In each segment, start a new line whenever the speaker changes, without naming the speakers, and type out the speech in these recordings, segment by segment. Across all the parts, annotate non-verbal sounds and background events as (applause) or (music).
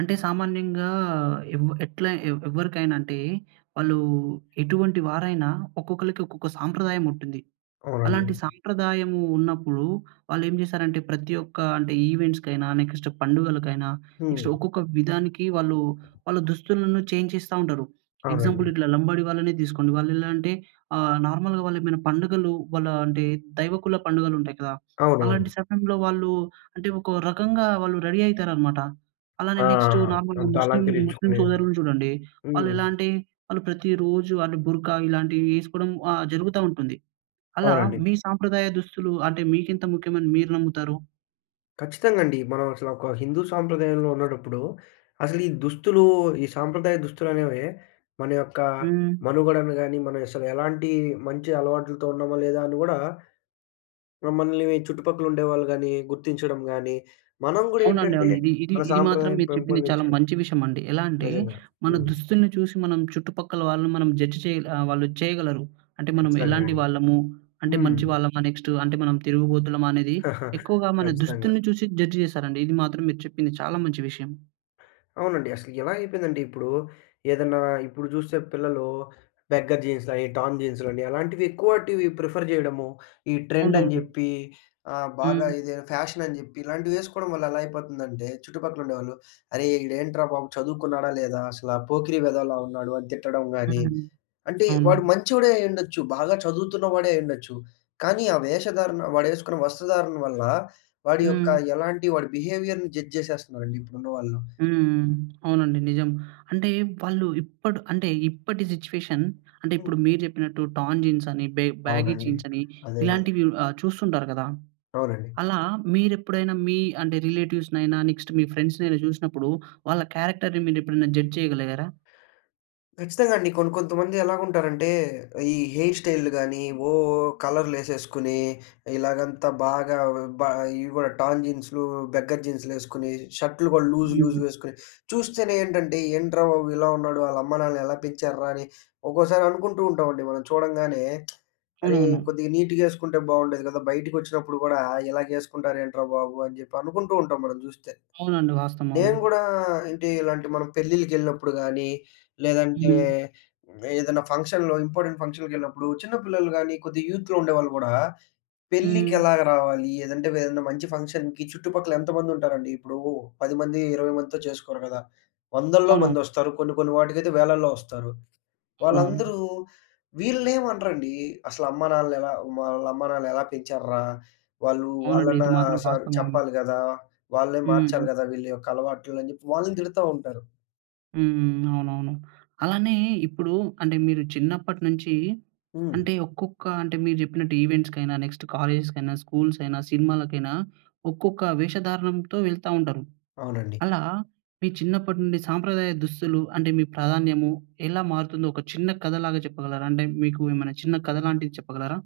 అంటే సామాన్యంగా ఏవ్ ఎట్లా ఎ ఎవరికైనా అంటే, వాళ్ళు ఎటువంటి వారైనా ఒక్కొక్కళ్ళకి, ఒక్కొక్క సంప్రదాయం ఉంటుంది.
అవునండి.
అలాంటి సాంప్రదాయము ఉన్నప్పుడు, వాళ్ళేం జేశారంటే ప్రతి ఒక్క అంటే ఈవెంట్స్‌కైనా, నెక్స్ట్ పండుగలకైనా, నెక్స్ట్
హ్మ్.
ఒక్కొక్క విధానికి వాళ్ళు వాళ్ళ దుస్తులను చేంజ్ చేస్తా ఉంటారు. ఎగ్జాంపుల్
అవునండి.
ఇట్లా లంబడి వాళ్ళని తీసుకోండి, వాళ్ళెలా అంటే ఆహ్, నార్మల్‌గా వాళ్ళేమైనా పండుగలు, వాళ్ళ అంటే దైవకుల పండుగలు ఉంటాయి కదా! అలాంటి
అవునవును.
సమయంలో వాళ్ళు అంటే, ఒక రకంగా వాళ్ళు రెడీ అయితారనమాట. అలానే
ఆ. ఆ.
నెక్టు
ఆ.
నార్మల్‌గా
అంతా
ముస్లిం ముస్లిం
అలంకరించుకొని.
సోదరులు జూడండి.
హ్మ్.
వాళ్ళెలా అంటే, ఆళ్ళు ప్రతిరోజు ఆళ్ళు బుర్కా ఇలాంటివి వేసుకోవడం ఆహ్, జరుగుతా ఉంటుంది. అలా
అవునండి.
మీ సాంప్రదాయ దుస్తులు అంటే, మీకింత ముఖ్యమని మీరు నమ్ముతారు?
ఖచ్చితంగా అండి. మనం అసలు ఒక హిందూ సాంప్రదాయంలో ఉండేటప్పుడు, అసలీ దుస్తులు ఈ సాంప్రదాయ దుస్తులనే‌వే మన యొక్క
హ్మ్.
మనుగడను గాని, మనం అసలు ఎలాంటి మంచి అలవాట్లతో ఉన్నామా లేదా అని గూడా మనల్ని చుట్టుపక్కల ఉండేవాళ్ళు గాని, గుర్తించడం గాని మనం
అవునండి
గూడేంటంటే,
అవును. ఇది, ఇది
మన
ఇది మాత్రం
సాంప్రదాయాన్ని
మీరు చెప్పింది చాలా
పెంపొందించడం
మంచి విషయమండి. ఎలా అంటే,
నిజంగా.
మన
హ్మ్.
దుస్తుల్ని చూసి మనం చుట్టుపక్కల వాళ్ళని మనం జడ్జ్ చేయల ఆహ్, వాళ్ళు చేయగలరు. అంటే మనం
ఖచ్చితంగా
ఎలాంటి
అండి.
వాళ్ళము, అంటే
హ్మ్.
మంచివాళ్లమా నెక్టు అంటే, మనం తిరుగుబోతులమా అనేది
(chuckles)
ఎక్కువగా మన
ఖచ్చితంగా.
దుస్తుల్ని చూసి జడ్జ్ జేశారండి. ఇది మాత్రం మీరు చెప్పింది చాలా మంచి విషయం.
అవునండి. అసలు ఎలా అయిపోయిందంటే ఇప్పుడూ? ఏదన్నా ఇప్పుడు చూస్తే పిల్లలు బెగ్గర్ జీన్స్‌లయి, టోర్న్ జీన్స్‌లని, అలాంటివి ఎక్కువాటివి ప్రిఫర్ చేయడము. ఈ ట్రెండ్ అని
(unintelligible)
చెప్పి, ఆహ్, బాగా
హ్మ్.
ఇది ఫ్యాషనని చెప్పి, ఇలాంటివి ఏసుకోవడం వల్ల ఎలా అయిపోతుందంటే, చుట్టుపక్కల ఉండేవాళ్ళు, అరే! ఈడు ఏంట్రా బాబు, చదువుకున్నాడా లేదా అసల పోకిరి వెదవలా ఉన్నాడు, అని తిట్టడం గాని.
హ్మ్.
అంటే
అవును.
వాడు మంచోడే అయ్యుండొచ్చు. బాగా చదువుతున్నవాడే అయ్యుండొచ్చు. కానీ, ఆ వేషధారణ, వాడేసుకున్న వస్త్రధారణ వల్ల, వాడి యొక్క
హ్మ్.
ఎలాంటి వాడి బిహేవియర్‍ని జడ్జ్ చేసేస్తున్నారండి ఇప్పుడున్నవాళ్ళు.
హ్మ్. అవునండి నిజం. అంటే వాళ్ళు ఇప్పుడ్ అంటే ఇప్పటి సిట్యుయేషన్, అంటే
హ్మ్.
ఇప్పుడు మీరు చెప్పినట్టు టోర్న్ జీన్స్ అని, బె బ్యాగీ
అవునండి.
జీన్స్ అని,
అదే గదా!
ఇలాంటివి ఆహ్, చూస్తుంటారు కదా!
అవునండి.
అలా మీరు ఎప్పుడైనా మీ అంటే రిలేటివ్స్‌నైన, నెక్స్ట్ మీ ఫ్రెండ్స్‌నైన చూసినప్పుడు, వాళ్ళ క్యారెక్టర్‌ని మీరు ఎప్పుడైనా జడ్జ్ చేయగలిగారా?
ఖచ్చితంగా అండి. కొన్ కొంతమంది ఎలా ఉంటారంటే, ఈ హెయిర్ స్టైలులు గాని, ఓ కలర్లు ఏసేసుకొని, ఇలాగంతా బాగా వ బా ఇవి కూడా టర్న్ జీన్స్‌లు బెగ్గర్ జీన్స్‌లు ఏసుకొని, షర్టులు కూడా లూజ్, లూజ్
హ్మ్.
వేసుకొని, చూస్తేనే ఏంటంటే ఏంట్రా బాబు, ఇలా ఉన్నాడు? ఆళ్ళ అమ్మానాన్న ఎలా పెంచార్రా, అని ఒక్కోసారి అనుకుంటూ ఉంటామండి మనం చూడంగానే. (smacks lips) అరే!
అవునవును.
కొద్దిగా నీట్‍గా ఏసుకుంటే బాగుండేది కదా! బయటికొచ్చినప్పుడు గూడా ఇలాగేసుకుంటారేంట్రా బాబు! అని చెప్పి అనుకుంటూ ఉంటాం మనం చూస్తే.
అవునండి వాస్తవం. అవును.
నేను కూడా అంటే, ఇలాంటి మనం పెళ్ళిళ్ళకెళ్ళినప్పుడు గాని, లేదంటే
హ్మ్.
ఏదైనా ఫంక్షన్‌లో, ఇంపార్టెంట్ ఫంక్షన్‌కెళ్ళినప్పుడు, చిన్న పిల్లలు గాని కొద్దిగా యూత్‌లో ఉండేవాళ్ళు గూడా, పెళ్ళికి
హ్మ్.
ఎలాగ రావాలి, ఏదంటే ఏదైనా మంచి ఫంక్షన్‌కి చుట్టుపక్కల ఎంతమంది ఉంటారండి, ఇప్పుడు 10 మంది, 20 మందితో చేసుకోరు కదా! వందల్లో
అవును.
మంది వస్తారు. కొన్ని, కొన్ని వాటికైతే వేలల్లో వస్తారు.
అవునవును.
వాళ్ళందరూ వీళ్ళనేం అనరండి. అసల అమ్మానాన్నలెలా వాళ్ళ అమ్మానాన్నలు ఎలా పెంచార్రా! వాళ్ళు
అవునండి.
వాళ్ళన
ఇది మాత్రం
సర్
వాస్తవం. అవును.
చెప్పాలి గదా! వాళ్ళే మార్చాలి
హ్మ్.
గదా! వీళ్ళ యొక్క అలవాట్లని వాళ్ళని తిడతా ఉంటారు.
హ్మ్, హ్మ్. అవునవును. అలానే ఇప్పుడు అంటే మీరు చిన్నప్పటి నుంచి
హ్మ్.
అంటే ఒక్కొక్క అంటే మీరు జెప్పినట్టు ఈవెంట్స్‌కైనా, నెక్స్ట్ కాలేజెస్‌కైనా, స్కూల్సయినా, సినిమాలకైనా ఒక్కొక్క వేషధారణంతో వెళ్తా ఉంటారు.
అవునండి.
అలా మీ చిన్నప్పటి నుండి సాంప్రదాయ దుస్తులు అంటే మీ ప్రాధాన్యము ఎలా మారుతుందో ఒక చిన్న కథలాగా చెప్పగలరా? అంటే మీకు ఏమన్నా చిన్న కథ లాంటిది చెప్పగలరా?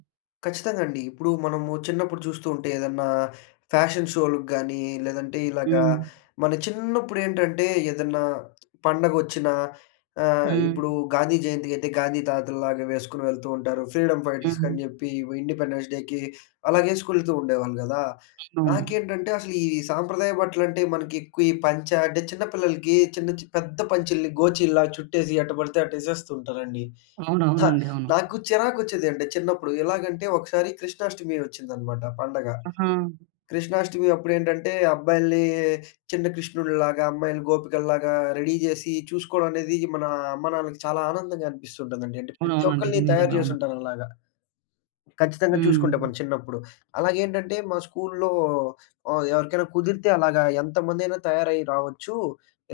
ఖచ్చితంగా అండి. ఇప్పుడు మనము చిన్నప్పుడు చూస్తూ ఉంటే ఏదన్నా ఫ్యాషన్ షోలుకి గానీ లేదంటే, ఇలాగా
హ్మ్.
మన చిన్నప్పుడేంటంటే ఏదన్నా పండగొచ్చినా, ఆహ్,
హ్మ్.
ఇప్పుడూ గాంధీ జయంతికైతే గాంధీ తాతల్లాగా వేసుకొని వెళ్తూ ఉంటారు. ఫ్రీడమ్ ఫైటర్స్‌కని
హ్మ్.
జెప్పీ, వి ఇండిపెండెన్స్ డేకి అలాగేసుకొని వెళ్తూ ఉండేవాళ్ళు గదా!
అవునవునవును.
నాకేంటంటే అసలు ఈ సాంప్రదాయ బట్టలంటే మనకి ఎక్కువ ఈ పంచ అంటే చిన్న పిల్లలకి చిన్న చి పెద్ద పంచల్ని గోచీల్లా చుట్టేసి ఎట్ట పడితే అట్ట యేసేస్తూ ఉంటారండి. అ!
అవునవునండి. అవును.
నాకు చిరాకొచ్చేది. అంటే చిన్నప్పుడు ఎలాగంటే, ఒకసారి కృష్ణాష్టమి వచ్చిందనమాట పండగ.
ఆహా!
కృష్ణాష్టమి అప్పుడేంటంటే అబ్బాయిలనీ చిన్న కృష్ణుళ్ళులాగా, అమ్మాయిలని గోపికల్లాగా, రెడీ జేసీ చూసుకోవడం అనేది మన అమ్మానాన్నలకి చాలా ఆనందంగా అనిపిస్తుంటుందండి. అంటే ప్రతి
అవునవునండీ. ఇది
ఒక్కళ్ళని తయారు
నిజమే.
జేసి
అవును.
ఉంటారలాగా. ఖచ్చితంగా చూసుకుంటే
హ్మ్.
మనం చిన్నప్పుడు. అలాగేంటంటే మా స్కూలులో ఆహ్, ఎవరికైనా కుదిరితే అలాగా ఎంతమందైనా తయారయి రావచ్చు.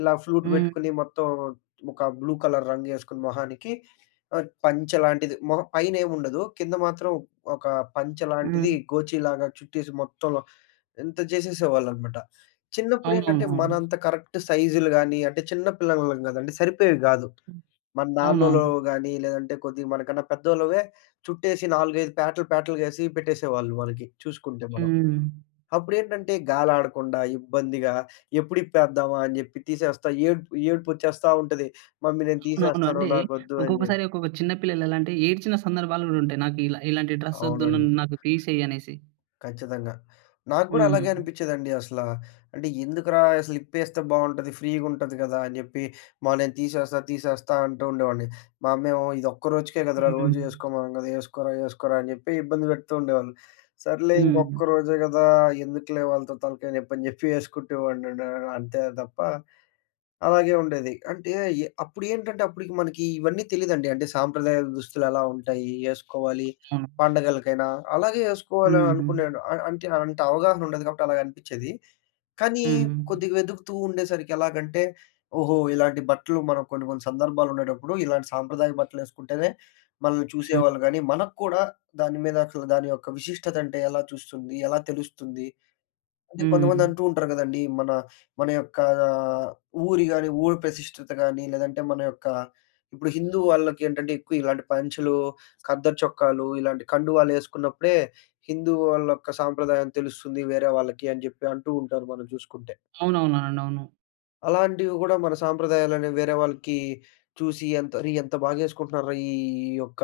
ఇలా ఫ్లూట్
హ్మ్.
పెట్టుకొని మొత్తం ఒక బ్లూ కలర్ రంగేసుకొని మొహానికి అ పంచెలాంటిది మొహ పైనేం ఉండదు. కింద మాత్రం ఒక పంచెలాంటిది
హ్మ్.
గోచీలాగా చుట్టేసి మొత్తంలో ఇంత జేసేసేవాళ్ళనమాట. చిన్నప్పుడేంటంటే మన
అవునవునువును.
అంత కరెక్ట్ సైజులు గానీ అంటే చిన్న పిల్లలం గదండి. సరిపోయేవి గాదు. మన
అవునవును.
నాన్నోల్లవో గానీ లేదంటే కొద్దిగ మనకన్నా పెద్దోళ్ళవే చుట్టేసి 4, 5 పేటలు, పేటలుగా ఏసి పెట్టేసేవాళ్ళు వాళ్ళకి చూసుకుంటే మనం.
హ్మ్.
అప్పుడేంటంటే గాలి ఆడకుండా ఇబ్బందిగా ఎప్పుడిప్పేద్దామా అని జెప్పి తీసేస్తా ఏడుపు ఏడుపొచ్చేస్తా ఉంటది. మమ్మీ నేను
అవునవును.
తీసేస్తాను.
అంటే
నాకొద్దు అని జె
ఒక్కొక్కసారి ఒక్కొక్క చిన్న పిల్లలు ఎలా అంటే ఏడ్చిన సందర్భాలు గూడా ఉంటాయి. నాకిలా ఇలాంటి డ్రెస్సోద్దు,
అవునండి.
నన్ నాకు తీసేయి అనేసి.
ఖచ్చితంగా. నాగూడా అలాగే
హ్మ్.
అనిపిచ్చేదండి అసల. అంటే ఎందుకురా! అసలు ఇప్పేస్తే బావుంటది. ఫ్రీగుంటది గదా! అని జెప్పి "మా నేను తీసేస్తా తీసేస్తా" అంటూ ఉండేవాడిని. మా అమ్మేమో "ఇదొక్క రోజుకే కదరా!
హ్మ్.
రోజు యేసుకోమనం గదా! యేసుకోరా యేసుకోరా" అని జెప్పి ఇబ్బంది పెడుతుండేవాళ్ళు. సర్లే
హ్మ్.
ఇంకొక్క రోజే గదా! ఎందుకులే వాళ్ళతో తలకాయ నెప్పి అని జెప్పి ఎసుకుంటే వాడినండి ఆహ్, అంతే తప్ప అలాగే ఉండేది. అంటే ఎ అప్పుడేంటంటే అప్పుడుకి మనకీ ఇవన్నీ తెలీదండి. అంటే సాంప్రదాయ దుస్తులు ఎలా ఉంటాయి? యేసుకోవాలి.
అవునవును.
పండగలకైనా అలాగే యేసుకోవాలి అని
హుహు.
అనుకునేను అ అంటే అంత అవగాహన ఉండదు గాబట్టి అలాగనిపిచ్చేది. కానీ
హ్మ్.
కొద్దిగ వెదుగుతూ ఉండేసరికి ఎలాగంటే ఓహో! ఇలాంటి బట్టలు మనకు కొన్ని, కొన్ని సందర్భాలుండేటప్పుడు ఇలాంటి సాంప్రదాయ బట్టలేసుకుంటేనే మనల్ని చూసేవాళ్ళు
హ్మ్.
గానీ, మనకు కూడా దాని మీద అసలు దాని యొక్క విశిష్టత అంటే ఎలా చూస్తుంది? ఎలా తెలుస్తుంది? అది కొంతమంది
హ్మ్.
అంటూ ఉంటరు గదండీ, మన మన యొక్క ఆహ్, ఊరి గానీ ఊరు ప్రతిష్టత గానీ లేదంటే, మన యొక్క ఇప్పుడు హిందూ వాళ్ళకేంటంటే ఎక్కువ ఇలాంటి పంచలు, ఖద్దర్ చొక్కాలు ఇలాంటి కండువాలు ఏసుకున్నప్పుడే హిందూ వాళ్ళొక్క సాంప్రదాయం తెలుస్తుంది వేరే వాళ్ళకి అని జెప్పి అంటూ ఉంటారు మనం చూసుకుంటే.
అవునవునవునండి. అవును.
అలాంటివి గూడా మన సాంప్రదాయాల‌ని వేరే వాళ్ళకీ చూసి ఎంత అరే, ఎంత బాగేసుకుంటున్నారు రా ఈ యొక్క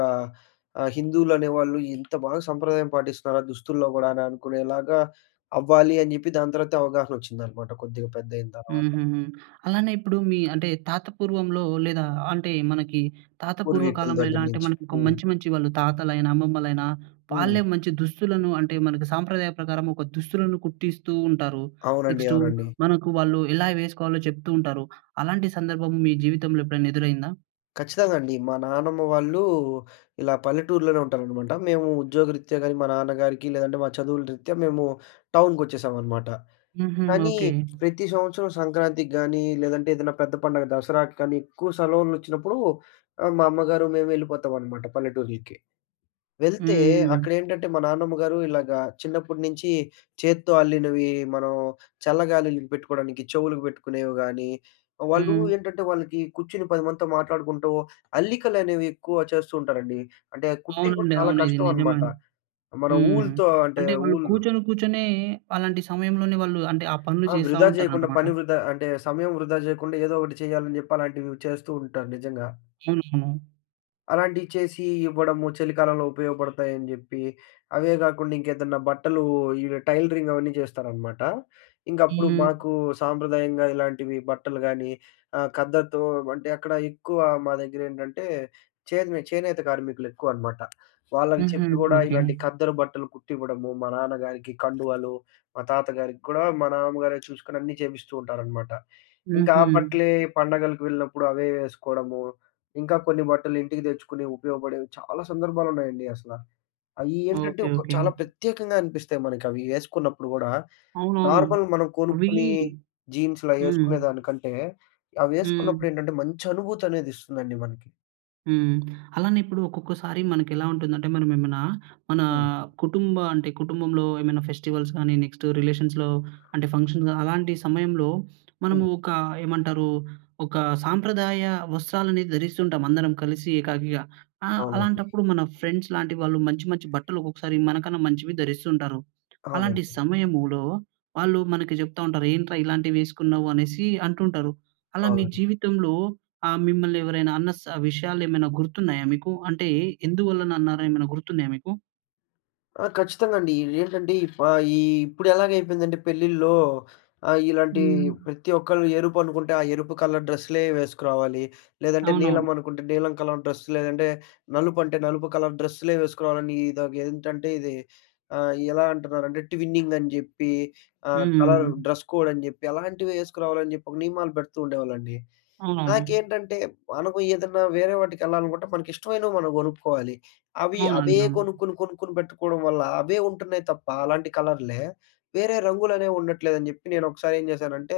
ఆహ్, హిందువులనేవాళ్ళు, ఇంత బాగా సంప్రదాయం పాటిస్త‌రా దుస్తుల్లో గూడా‌నా అనుకునేలాగా అవ్వాలి అని జెప్పి, దాని తర్వాతే అవగాహనొచ్చిందనమాట కొద్దిగా పెద్దయిన తర్వాత.
హుహుహు. అలానే ఇప్పుడు మీ అంటే, తాత పూర్వంలో, లేదా అంటే, మనకి తాత పూర్వ
పూర్వీకుల
కాలంలో
దగ్గర
ఎలాంటే,
నించి.
మనకొక
హ్మ్.
మంచి మంచి వాళ్ళు తాతలైనా, అమ్మమ్మలైనా,
హ్మ్.
వాళ్ళే మంచి దుస్తులను అంటే, మన‌కి సాంప్రదాయ ప్రకారమొక దుస్తులను కుట్టిస్తూంటారు.
అవునండి.
నెక్స్టు
అవునండి.
మనకు వాళ్ళు ఎలా వేసుకోవాలో చెప్తూంటారు. అలాంటి సందర్భం మీ జీవితంలో ఎప్పుడన్నెదురైందా?
ఖచ్చితంగాండి. మా నానమ్మ వాళ్ళూ ఇలా పల్లెటూర్లోనే ఉంటారనమాట. మేము ఉద్యోగరిత్యా గానీ మా నాన్నగారికి, లేదంటే, మా చదువుల రిత్యా మేము టౌన్‍కొచ్చేశావనమాట.
హుహు.
కానీ
ఓకే.
ప్రతి సంవత్సరం సంక్రాంతికి గానీ, లేదంటే ఏదన్నా పెద్ద పండగ దసరాకి కానీ, ఎక్కువ సెలవులొచ్చినప్పుడు, ఆహ్, మా అమ్మగారు మేము ఎళ్ళిపోతావనమాట పల్లెటూర్లకి. వెళ్తే
హ్మ్.
అక్కడేంటంటే, మా నాన్నమ్మ గారు ఇలాగా చిన్నప్పుడు నించి చేత్తో అల్లినవీ, మనం చల్లగాలుల‌‌‌కి పెట్టుకోడానికి చెవులుకి పెట్టుకునేవి గానీ, వాళ్ళూ
హ్మ్.
ఏంటంటే, వాళ్ళకి కూర్చుని 10 మందితో మాట్లాడుకుంటూ, అల్లికలనేవి ఎక్కువ చేస్తూంటారండి. అంటే, కుట్టేవి గూడా
అవునండి.
చాలా
అవును. ఇది నిజమ
కష్టవనమాట. మన
హ్మ్.
ఊల్‌తో అంటే,
అంటే, వాళ్ళు
ఊలు
కూర్చొని కూర్చొ‌నే, అలాంటి సమయంలోనే వాళ్ళు అంటే, ఆ పనులు
ఆ! వృధా జెయకుండా,
చేసావుంటారనమాట.
పని వృధా అంటే, సమయం వృధా జెయకుండా, ఏదో ఒకటి చెయ్యాలని జెప్పి, అలాంటివీ చేస్తూంటారు నిజంగా.
అవునవును.
అలాంటియి చేసీ ఇవ్వడము, చలికాలంలో ఉపయోగపడతాయని జెప్పి. అవే గాకుండ ఇంకేదన్నా బట్టలూ ఈ వె టైలరింగ్ అవన్నీ జేస్తారనమాట. ఇంగప్పుడు
హ్మ్.
మాకూ సాంప్రదాయంగా ఇలాంటివి బట్టలు గానీ, ఆహ్, ఖద్దరుతో అంటే, అక్కడ ఎక్కువా మా దగ్గరేంటంటే, చే‌ద్ మే చేనేత కార్మికులెక్కువనమాట. వాళ్ళకి
హుహు.
చెప్పి గూడా
ఓకే.
ఇలాంటి ఖద్దరు బట్టలు కుట్టివ్వడము, మా నాన్నగారికి కండువాలు, మా తాతగారికి కూడా మా నాన్నమ్మగారే చూసుకొని అన్నీ చేపిస్తూ ఉంటారనమాట. ఇంక ఆ
హుహు.
బట్టలే పండగలకి వెళ్ళినప్పుడు అవే ఏసుకోడము, ఇంకా కొన్ని బట్టలు ఇంటికి తెచ్చుకుని ఉపయోగపడేవి చాలా సందర్భాలున్నాయండి అసల. అ‌య్యీ ఏంటంటే,
ఓకే.
ఒక
ఓకే.
చాలా ప్రత్యేకంగా అనిపిస్తాయి మనకవి ఏసుకున్నప్పుడు గూడా.
అవునవును.
నార్మల్ మనం
అవీ
కొనుక్కునీ
హ్మ్.
జీన్సులయ్యేసుకునేదానికంటే,
హ్మ్.
అవేసుకున్నప్పుడేంటంటే, మంచనుభూతనేదిస్తుందండి మనకి.
హ్మ్. అలానే ఇప్పుడు ఒక్కొక్కసారి మనకెలా ఉంటుందంటే మనం ఏమైనా, మన
హ్మ్.
కుటుంబ అంటే కుటుంబంలో ఏమైనా ఫెస్టివల్స్ గానీ నెక్స్టు రిలేషన్స్‌లో అంటే ఫంక్షన్‌గా అలాంటి సమయంలో
హ్మ్.
మనము ఒక ఏమంటారు ఒక సాంప్రదాయ వస్త్రాలను ధరిస్తుంటాం అందరం కలిసి ఏకాకిగా. ఆ!
అవునండి.
అలాంటప్పుడు ఇప్పుడు మన ఫ్రెండ్స్ లాంటి వాళ్ళు మంచి మంచి బట్టలొ క్కొక్కసారి మనకన్నా మంచివి ధరిస్తూ ఉంటారు. అలాంటి
అవునండి.
సమయములో వాళ్ళు మనకి జెప్తా ఉంటారు, ఏంట్రా ఇలాంటివి వేసుకున్నావు అనేసి అంటుంటారు. అలా మీ
అవునండి.
జీవితంలో ఆహ్, మిమ్మల్ని ఎవరైనా అన్న స్ విషయాలేమైనా గుర్తున్నాయా మీకు? అంటే ఎందువల్లన అన్నారు ఏమైన గుర్తున్నాయా మీకు?
ఆ! ఖచ్చితంగా అండీ, ఇదేంటంటే ఇప్ ఆహ్, ఈ ఇప్పుడెలాగయిపోయిందంటే పెళ్ళిల్లో ఆహ్, ఇలాంటి
హ్మ్.
ప్రతి ఒక్కళ్ళు ఎరుపనుకుంట ఆ ఎరుపు కలర్ డ్రస్సులే వేసుకురావాలి. లేదంటే నీలం
అవునవును.
అనుకుంటే నీలం కలర్ డ్రస్ లేదంటే నలుపు అంటే నలుపు కలర్ డ్రస్సులే వేసుకురావాలని. ఇదొకేంటంటే ఇది ఆహ్, ఎలా అంటున్నారంటే ట్విన్నింగ్ అని జెప్పి ఆహ్, కలర్
హ్మ్.
డ్రస్ కోడ్ అని జెప్పి అలాంటివి ఏసుకురావాలని జెప్పి ఒక నియమాలు పెడుతూ ఉండేవాళ్ళండి.
అవునవును.
నాకేంటంటే మనకు ఏదన్నా వేరే వాటికి ఎళ్ళాలనుకుంటే మనకి ఇష్టమైనవి మనం గొనుక్కోవాలి. అవి అవే
అవునండి. అవును.
గొనుక్కొని కొనుక్కొని పెట్టుకోవడం వల్ల అవే ఉంటున్నాయి తప్ప అలాంటి కలర్లే వేరే రంగులనేవి ఉండట్లేదని జెప్పి నేనొకసారి ఏం జేశానంటే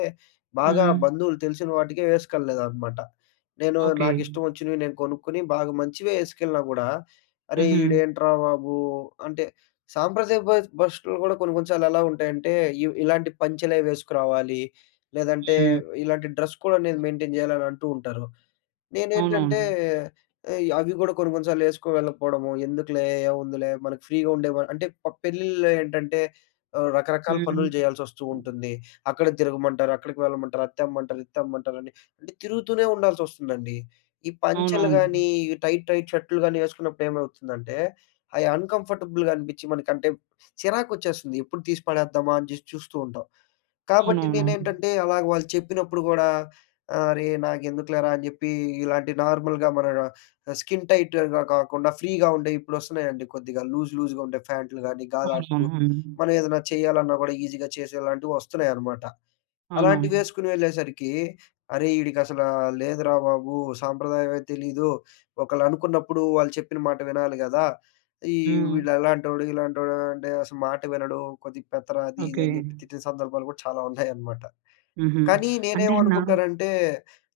బాగా
హ్మ్.
బంధువులు తెలిసిన వాటికే వేసుకెల్ల‌‌‌‌లేదనమాట. నేను
ఓకె.
నాకిష్టం వచ్చినవి నేను కొనుక్కొని, బాగా మంచివే వేసుకెళ్ళినా గూడా, అరే!
హుహు.
ఈడేంట్రా బాబు! అంటే సాంప్రదాయ బస్ బష్టులు కూడా కొన్ని కొన్ని సార్లు ఎలా ఉంటాయంటే, ఇవ్ ఇలాంటి పంచలే వేసుకురావాలి. లేదంటే
హ్మ్.
ఇలాంటి డ్రస్ కోడ్ అనేది మెయింటెయిన్ జేయాలి అని అంటూ ఉంటారు. నేనేంటంటే,
అవునవును.
ఇ అవి గూడా కొన్ని కొన్ని సార్లు ఏసుకు వెళ్ళకపోవడము. ఎందుకులే, ఏముందిలే మనకు ఫ్రీగా ఉండే వ అంటే, ప పెళ్ళిల్లో ఏంటంటే, ఆహ్, రకరకాల పనులు
హ్మ్.
జేయాల్సొస్తూ ఉంటుంది. అక్కడ తిరగమంటారు. అక్కడికి వెళ్ళమంటారు. అది తెమ్మంటారు, ఇది తెమ్మంటారండి. అంటే తిరుగుతూనే ఉండాల్సొస్తుందండి. ఈ పంచలు
అవునవును.
గానీ ఈ టైట్, టైట్ షర్టులు కాని ఏసుకున్నప్పుడు ఏమవుతుందంటే అయి అన్‌కంఫర్టబుల్‍గా అనిపించి మనకంటే చిరాకొచ్చేస్తుంది ఎప్పుడు తీసి పడేద్దామా అని జేసి చూస్తూ ఉంటాం. కాబట్టి
అవునవునవును.
నేనేంటంటే అలాగా వాళ్ళు చెప్పినప్పుడు కూడా అరే నాకెందుకులేరా అని జెప్పి ఇలాంటి నార్మల్‍గా మన డ స్కిన్ టైట్‌గా గాకుండా ఫ్రీగా ఉండేయి ఇప్పుడొస్తున్నాయండి కొద్దిగా లూజ్, లూజ్‌గా ఉండే ఫ్యాన్టులు గానీ గాలాడుతూ
అవునవును. అవును.
మనం ఏదన్నా చేయాలన్నా కూడా ఈజీగా చేసేలాంటివి వస్తున్నాయన్నమాట.
అవునవును.
అలాంటివేసుకొని వెళ్ళేసరికి అరేయ్ ఈడిక అసల లేదురా బాబు. సాంప్రదాయమే తెలీదు. ఒకళ్ళు అనుకున్నప్పుడు వాళ్ళు చెప్పిన మాట వినాలి గదా! ఈ
హ్మ్.
వీళ్ళలాంటోడు, ఇలాంటోడు అంటే అసలు మాట వినడు కొద్దిగా పెత్తరా అది ఇది
ఓకె.
అని చెప్పి తిట్టిన సందర్భాలు గూడా చాలా ఉన్నాయన్నమాట.
హుహు.
కానీ,
అంటే నా
నేనేమనుకుంటానంటే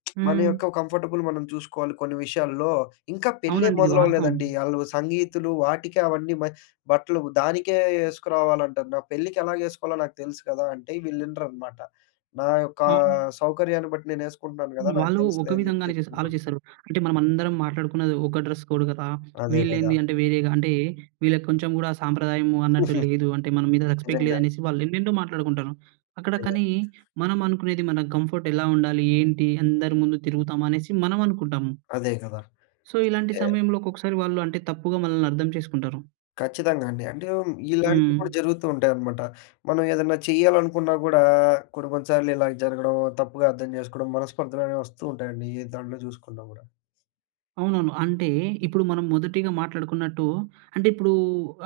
(smacks lips) మన యొక్క
హ్మ్.
కంఫర్టబుల్ మనం చూసుకోవాలి కొన్ని విషయాలలో. ఇంకా పెళ్ళే
అవునండి. ఇది వాస్తవం.
మొదలవ్వ‌లేదండి. ఆళ్ళు సంగీతులు వాటికి అవన్నీ మ బట్టలు దానికే ఏ‌‌‌‌‌సుకు రావాలంటాన్నా పెళ్ళికెలాగేసుకోవాలో నాకు తెలుసు కదా! అంటే, వీళ్ళినరనమాట. నా యొక్క
అవును.
సౌకర్యాన్ని బట్టి నేను ఏసుకుంటున్నాను గదా! నాకు
వాళ్ళు ఒక
తెలుసులే అని జెప్పి
విధంగానే చేస్
జెప్పుకుంటాను.
ఆలోచిస్తారు. అంటే మనమందరం మాట్లాడుకున్నది ఒక డ్రెస్ కోడ్ గదా!
అదే గదా!
వీళ్ళేంది అంటే వేరేగా అంటే వీళ్ళకి కొంచెం కూడా సాంప్రదాయము అన్నట్టు
(giggles)
లేదు, అంటే మన మీద రెస్పెక్ట్
నిజంగా.
లేదు అనేసి వాళ్ళు ఎన్నెన్నో మాట్లాడుకుంటారు. అక్కడ
నిజంగా.
కానీ, మనం అనుకునేది మన కంఫర్ట్ ఎలా ఉండాలి, ఏంటి అందరి ముందు తిరుగుతాము అనేసి మనం అనుకుంటాము.
అదే గదా.
సో, ఇలాంటి
అంటే
సమయంలో ఒక్కొక్కసారి వాళ్ళు అంటే తప్పుగా మనల్ని అర్థం చేసుకుంటారు.
ఖచ్చితంగా అండి. అంటే, మ్ ఇలాంటివి కూడా
హ్మ్.
జరుగుతూ ఉంటాయన్నమాట. మనం ఏదన్నా చెయ్యాలనుకున్నా గూడా, కొన్ని కొన్ని సార్లు ఇలాగ జరగడం. తప్పుగా అర్థం జేసుకోవడం మనస్పర్ధలనేవి వస్తూ ఉంటాయండి, ఏ దాంట్లో చూసుకున్నా గూడా.
అవునవును. అంటే ఇప్పుడు మనం మొదటిగా మాట్లాడుకున్నట్టు అంటే ఇప్పుడు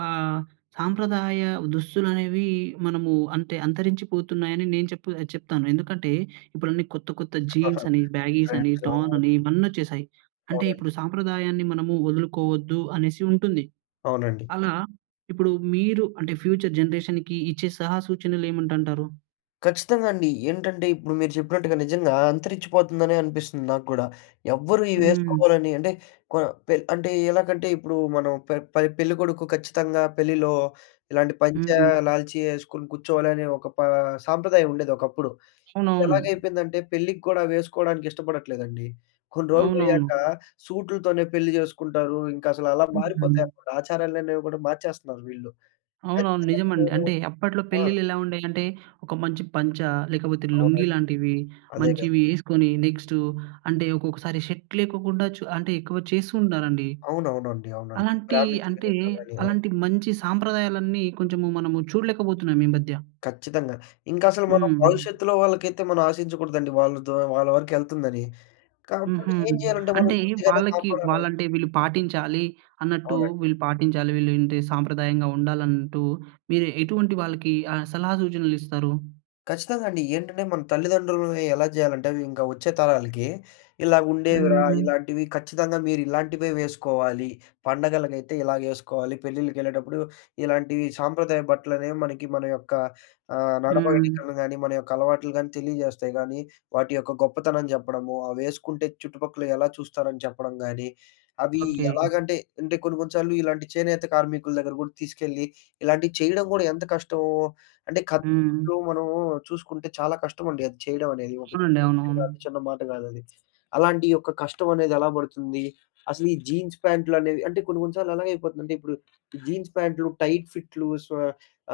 ఆహ్, సాంప్రదాయ దుస్తులనేవి మనము అంటే అంతరించిపోతున్నాయని నేను చెప్పు చెప్తాను. ఎందుకంటే ఇప్పుడన్నీ కొత్త కొత్త జీన్స్
(giggles)
అని బ్యాగీస్ అని
ట్రెండ్
టార్న్ అని
(unintelligible)
ఇవన్నీ వచ్చేశాయి. అంటే
అవునండి.
ఇప్పుడు సాంప్రదాయాన్ని మనము వదులుకోవద్దు అనేసి ఉంటుంది.
అవునండి.
అలా ఇప్పుడు మీరు అంటే ఫ్యూచర్ జనరేషన్‌కి ఇచ్చే సలహా సూచనలు ఏమిటంటారు?
ఖచ్చితంగా అండి. ఏంటంటే ఇప్పుడు మీరు చెప్పినట్టుగా నిజంగా అంతరించిపోతుందనే అనిపిస్తుంది నాకు గూడా. ఎవ్వరు
హ్మ్.
ఇవేసుకోవాలని అంటే కొ పే అంటే ఆహ్, ఎలాగంటే ఇప్పుడు మనం పె పె పెళ్ళికొడుకు ఖచ్చితంగా పెళ్లిలో ఇలాంటి పంచా,
హ్మ్.
లాల్చీ యేసుకొని కూర్చోవాలనే ఒక ప సాంప్రదాయం ఉండేదొకప్పుడు.
అవునవును.
ఇప్పుడెలాగయిపోయిందంటే పెళ్ళికి కూడా అవేసుకోవడానికి ఇష్టపడట్లేదండి. కొన్ని రోజులు
అవునవును.
పోయాక సూట్లుతోనే పెళ్లి జేసుకుంటారు. ఇంక అసలలా
హుహు.
మారిపోతాయనమాట. ఆచారాలనేవి గూడా మార్చేస్తున్నారు వీళ్ళు.
అవునవును.
ఖచ్చితంగా అయితే
నిజమండి.
నేను
అంటే అప్పట్లో
ఆ!
పెళ్ళిళ్ళెలా ఉండేయంటే, ఒక మంచి పంచా, లేకపోతే లుంగీ
అవునండి.
లాంటివి
అదే గదా!
మంచివి యేసుకొని నెక్స్టు అంటే ఒకొక్కసారి షర్ట్ లేకోకుండా చు అంటే ఎక్కువ చేస్తూ ఉంటారండి.
అవునవునండి. అవునండి.
అలాంటి
బ్రాహ్మిన్స్
అంటే
పెళ్ళిల్లో గాని, అవును.
అలాంటి మంచి సాంప్రదాయాలన్నీ కొంచెము మనము చూడలేకపోతున్నాం ఈ మధ్య.
ఖచ్చితంగా. ఇంకసలు మనం
హ్మ్.
భవిష్యత్తులో వాళ్ళకైతే మనం ఆశించకూడదండి. వాళ్ళ ద్వా వాళ్ళ వరకు వెళ్తుందని. కాబట్టి
హుహు.
ఏం చేయాలంటే మనం
అంటే
కొద్దిగన్న
వాళ్ళకి
కాపాడాలండి.
వాళ్లంటే వీళ్ళు పాటించాలి అన్నట్టు
అవునండి.
వీళ్ళు పాటించాలి, విలుంటే సాంప్రదాయంగా ఉండాలన్నట్టు. మీరు ఎటువంటి వాళ్ళకి ఆహ్, సలహా సూచనలిస్తారు?
ఖచ్చితంగా అండి. ఏంటంటే మన తల్లిదండ్రులని ఎలా జేయాలంటే అవి ఇంకా వచ్చే తరాలకి, ఇలా ఉండేవిరా.
హ్మ్.
ఇలాంటివి ఖచ్చితంగా మీరు ఇలాంటివే వేసుకోవాలి. పండగలకైతే ఇలాగేసుకోవాలి, పెళ్ళిళ్ళకెళ్ళేటప్పుడు ఇలాంటీ సాంప్రదాయ బట్టలనేవి మనకి మన యొక్క ఆహ్,
హ్మ్.
నడవడికలని గానీ మన యొక్క అలవాట్లు గానీ తెలియజేస్తాయి గానీ, వాటి యొక్క గొప్పతనం జెప్పడము. అవేసుకుంటే చుట్టుపక్కల ఎలా చూస్తారని చెప్పడం గాని, అవి
ఓకె.
ఎలాగంటే అంటే కొన్ని కొన్ని సార్లు ఇలాంటి చేనేత కార్మికుల దగ్గర గూడా తీసుకెళ్ళి, ఇలాంటివి చేయడం గూడా ఎంత కష్టమో అంటే కద్దరు
హ్మ్.
బట్టలు మనము చూసుకుంటే చాలా కష్టం అండి అది చేయడం అనేది. ఒక
అవునండి.
చిన్న విషయం
అవునవును.
గాదు, చిన్న మాట గాదది. అలాంటి ఒక కష్టం అనేది ఎలా పడుతుంది. అసలు ఈ జీన్స్ ప్యాంట్లు అనేవి అంటే కొన్ని కొన్ని సార్లు ఎలా అయిపోతుందంటే, ఇప్పుడు ఈ జీన్స్ ప్యాంట్లు, టైట్ ఫిట్లు, స్వే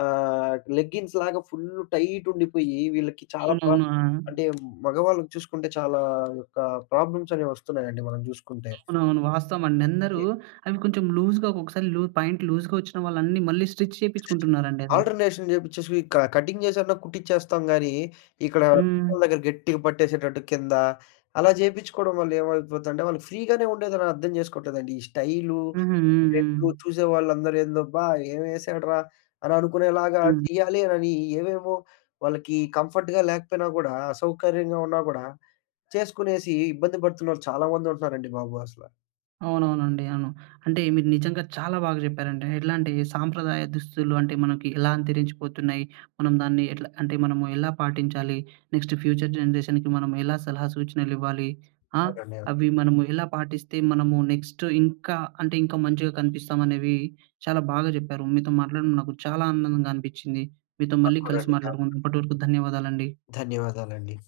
ఆహ్ లెగ్గింగ్స్ లాగా ఫుల్లు టైట్ ఉండిపోయి వీళ్ళకి చాలా ప్రా
అవునవును. ఆ!
అంటే మగవాళ్ళకి చూసుకుంటే చాలా ఆ యొక్క ప్రాబ్లమ్స్ అనేవి వస్తున్నాయండి మనం జూసుకుంటే.
అవునవును, వాస్తవం అండి. అందరూ
అదే.
అవి కొంచెం లూజ్‌గా ఒక్కొక్కసారి లూ ప్యాంట్ లూజ్‌గా వచ్చినా వాళ్ళన్నీ మళ్ళీ స్టిచ్
(unintelligible)
చేపిచ్చుకుంటున్నారండి అది.
ఆల్టర్‌నేషన్ జేపిచ్చేసి క కట్టింగ్ జేసన్నా కుట్టిచేస్తాం గాని ఇక్కడ
హ్మ్.
పిక్కల దగ్గర గట్టిగా పట్టేసేటట్టు కిందా అలా జేపిచ్చుకోవడం వల్ల ఏమైపోద్దంటే వాళ్ళు ఫ్రీగానే ఉండదని అర్థం చేసుకోట్లేదండి. ఈ స్టైలు,
హుహు. హ్మ్.
ట్రెండు
హ్మ్.
చూసేవాళ్ళందరూ ఏందబ్బా ఏమేసాడురా అని అనుకునేలాగా
హ్మ్.
చేయాలి అనని, ఏవేవో వాళ్ళకి కంఫర్ట్‌గా లేకపోయినా గూడా అసౌకర్యంగా ఉన్నా గూడా చేసుకునేసి ఇబ్బంది పడుతున్నాళ్ళు చాలా మందుంటున్నారండి బాబు అసల.
అవునవునండి. అవును. అంటే మీరు నిజంగా చాలా బాగా చెప్పారండి. ఎట్లా అంటే సాంప్రదాయ దుస్తులు అంటే మనకి ఎలా అంతరించిపోతున్నాయి. మనం దాన్ని ఎట్లా అంటే మనము ఎలా పాటించాలి. నెక్స్ట్ ఫ్యూచర్ జనరేషన్‍కి మనము ఎలా సలహా సూచనలివ్వాలి. ఆహ్,
అవునండి. అవును.
అవి మనము ఎలా పాటిస్తే మనము నెక్స్ట్ ఇంకా అంటే ఇంకా మంచిగా కనిపిస్తాం అనేవి చాలా బాగా చెప్పారు. మీతో మాట్లాడడం నాకు చాలా ఆనందంగా అనిపిచ్చింది. మీతో
నాకు
మళ్ళీ
కూడా
కలిసి
అండి నాకు
మాట్లాడుకు
కూడా.
అప్పటివరకు ధన్యవాదాలండి.
ధన్యవాదాలండి.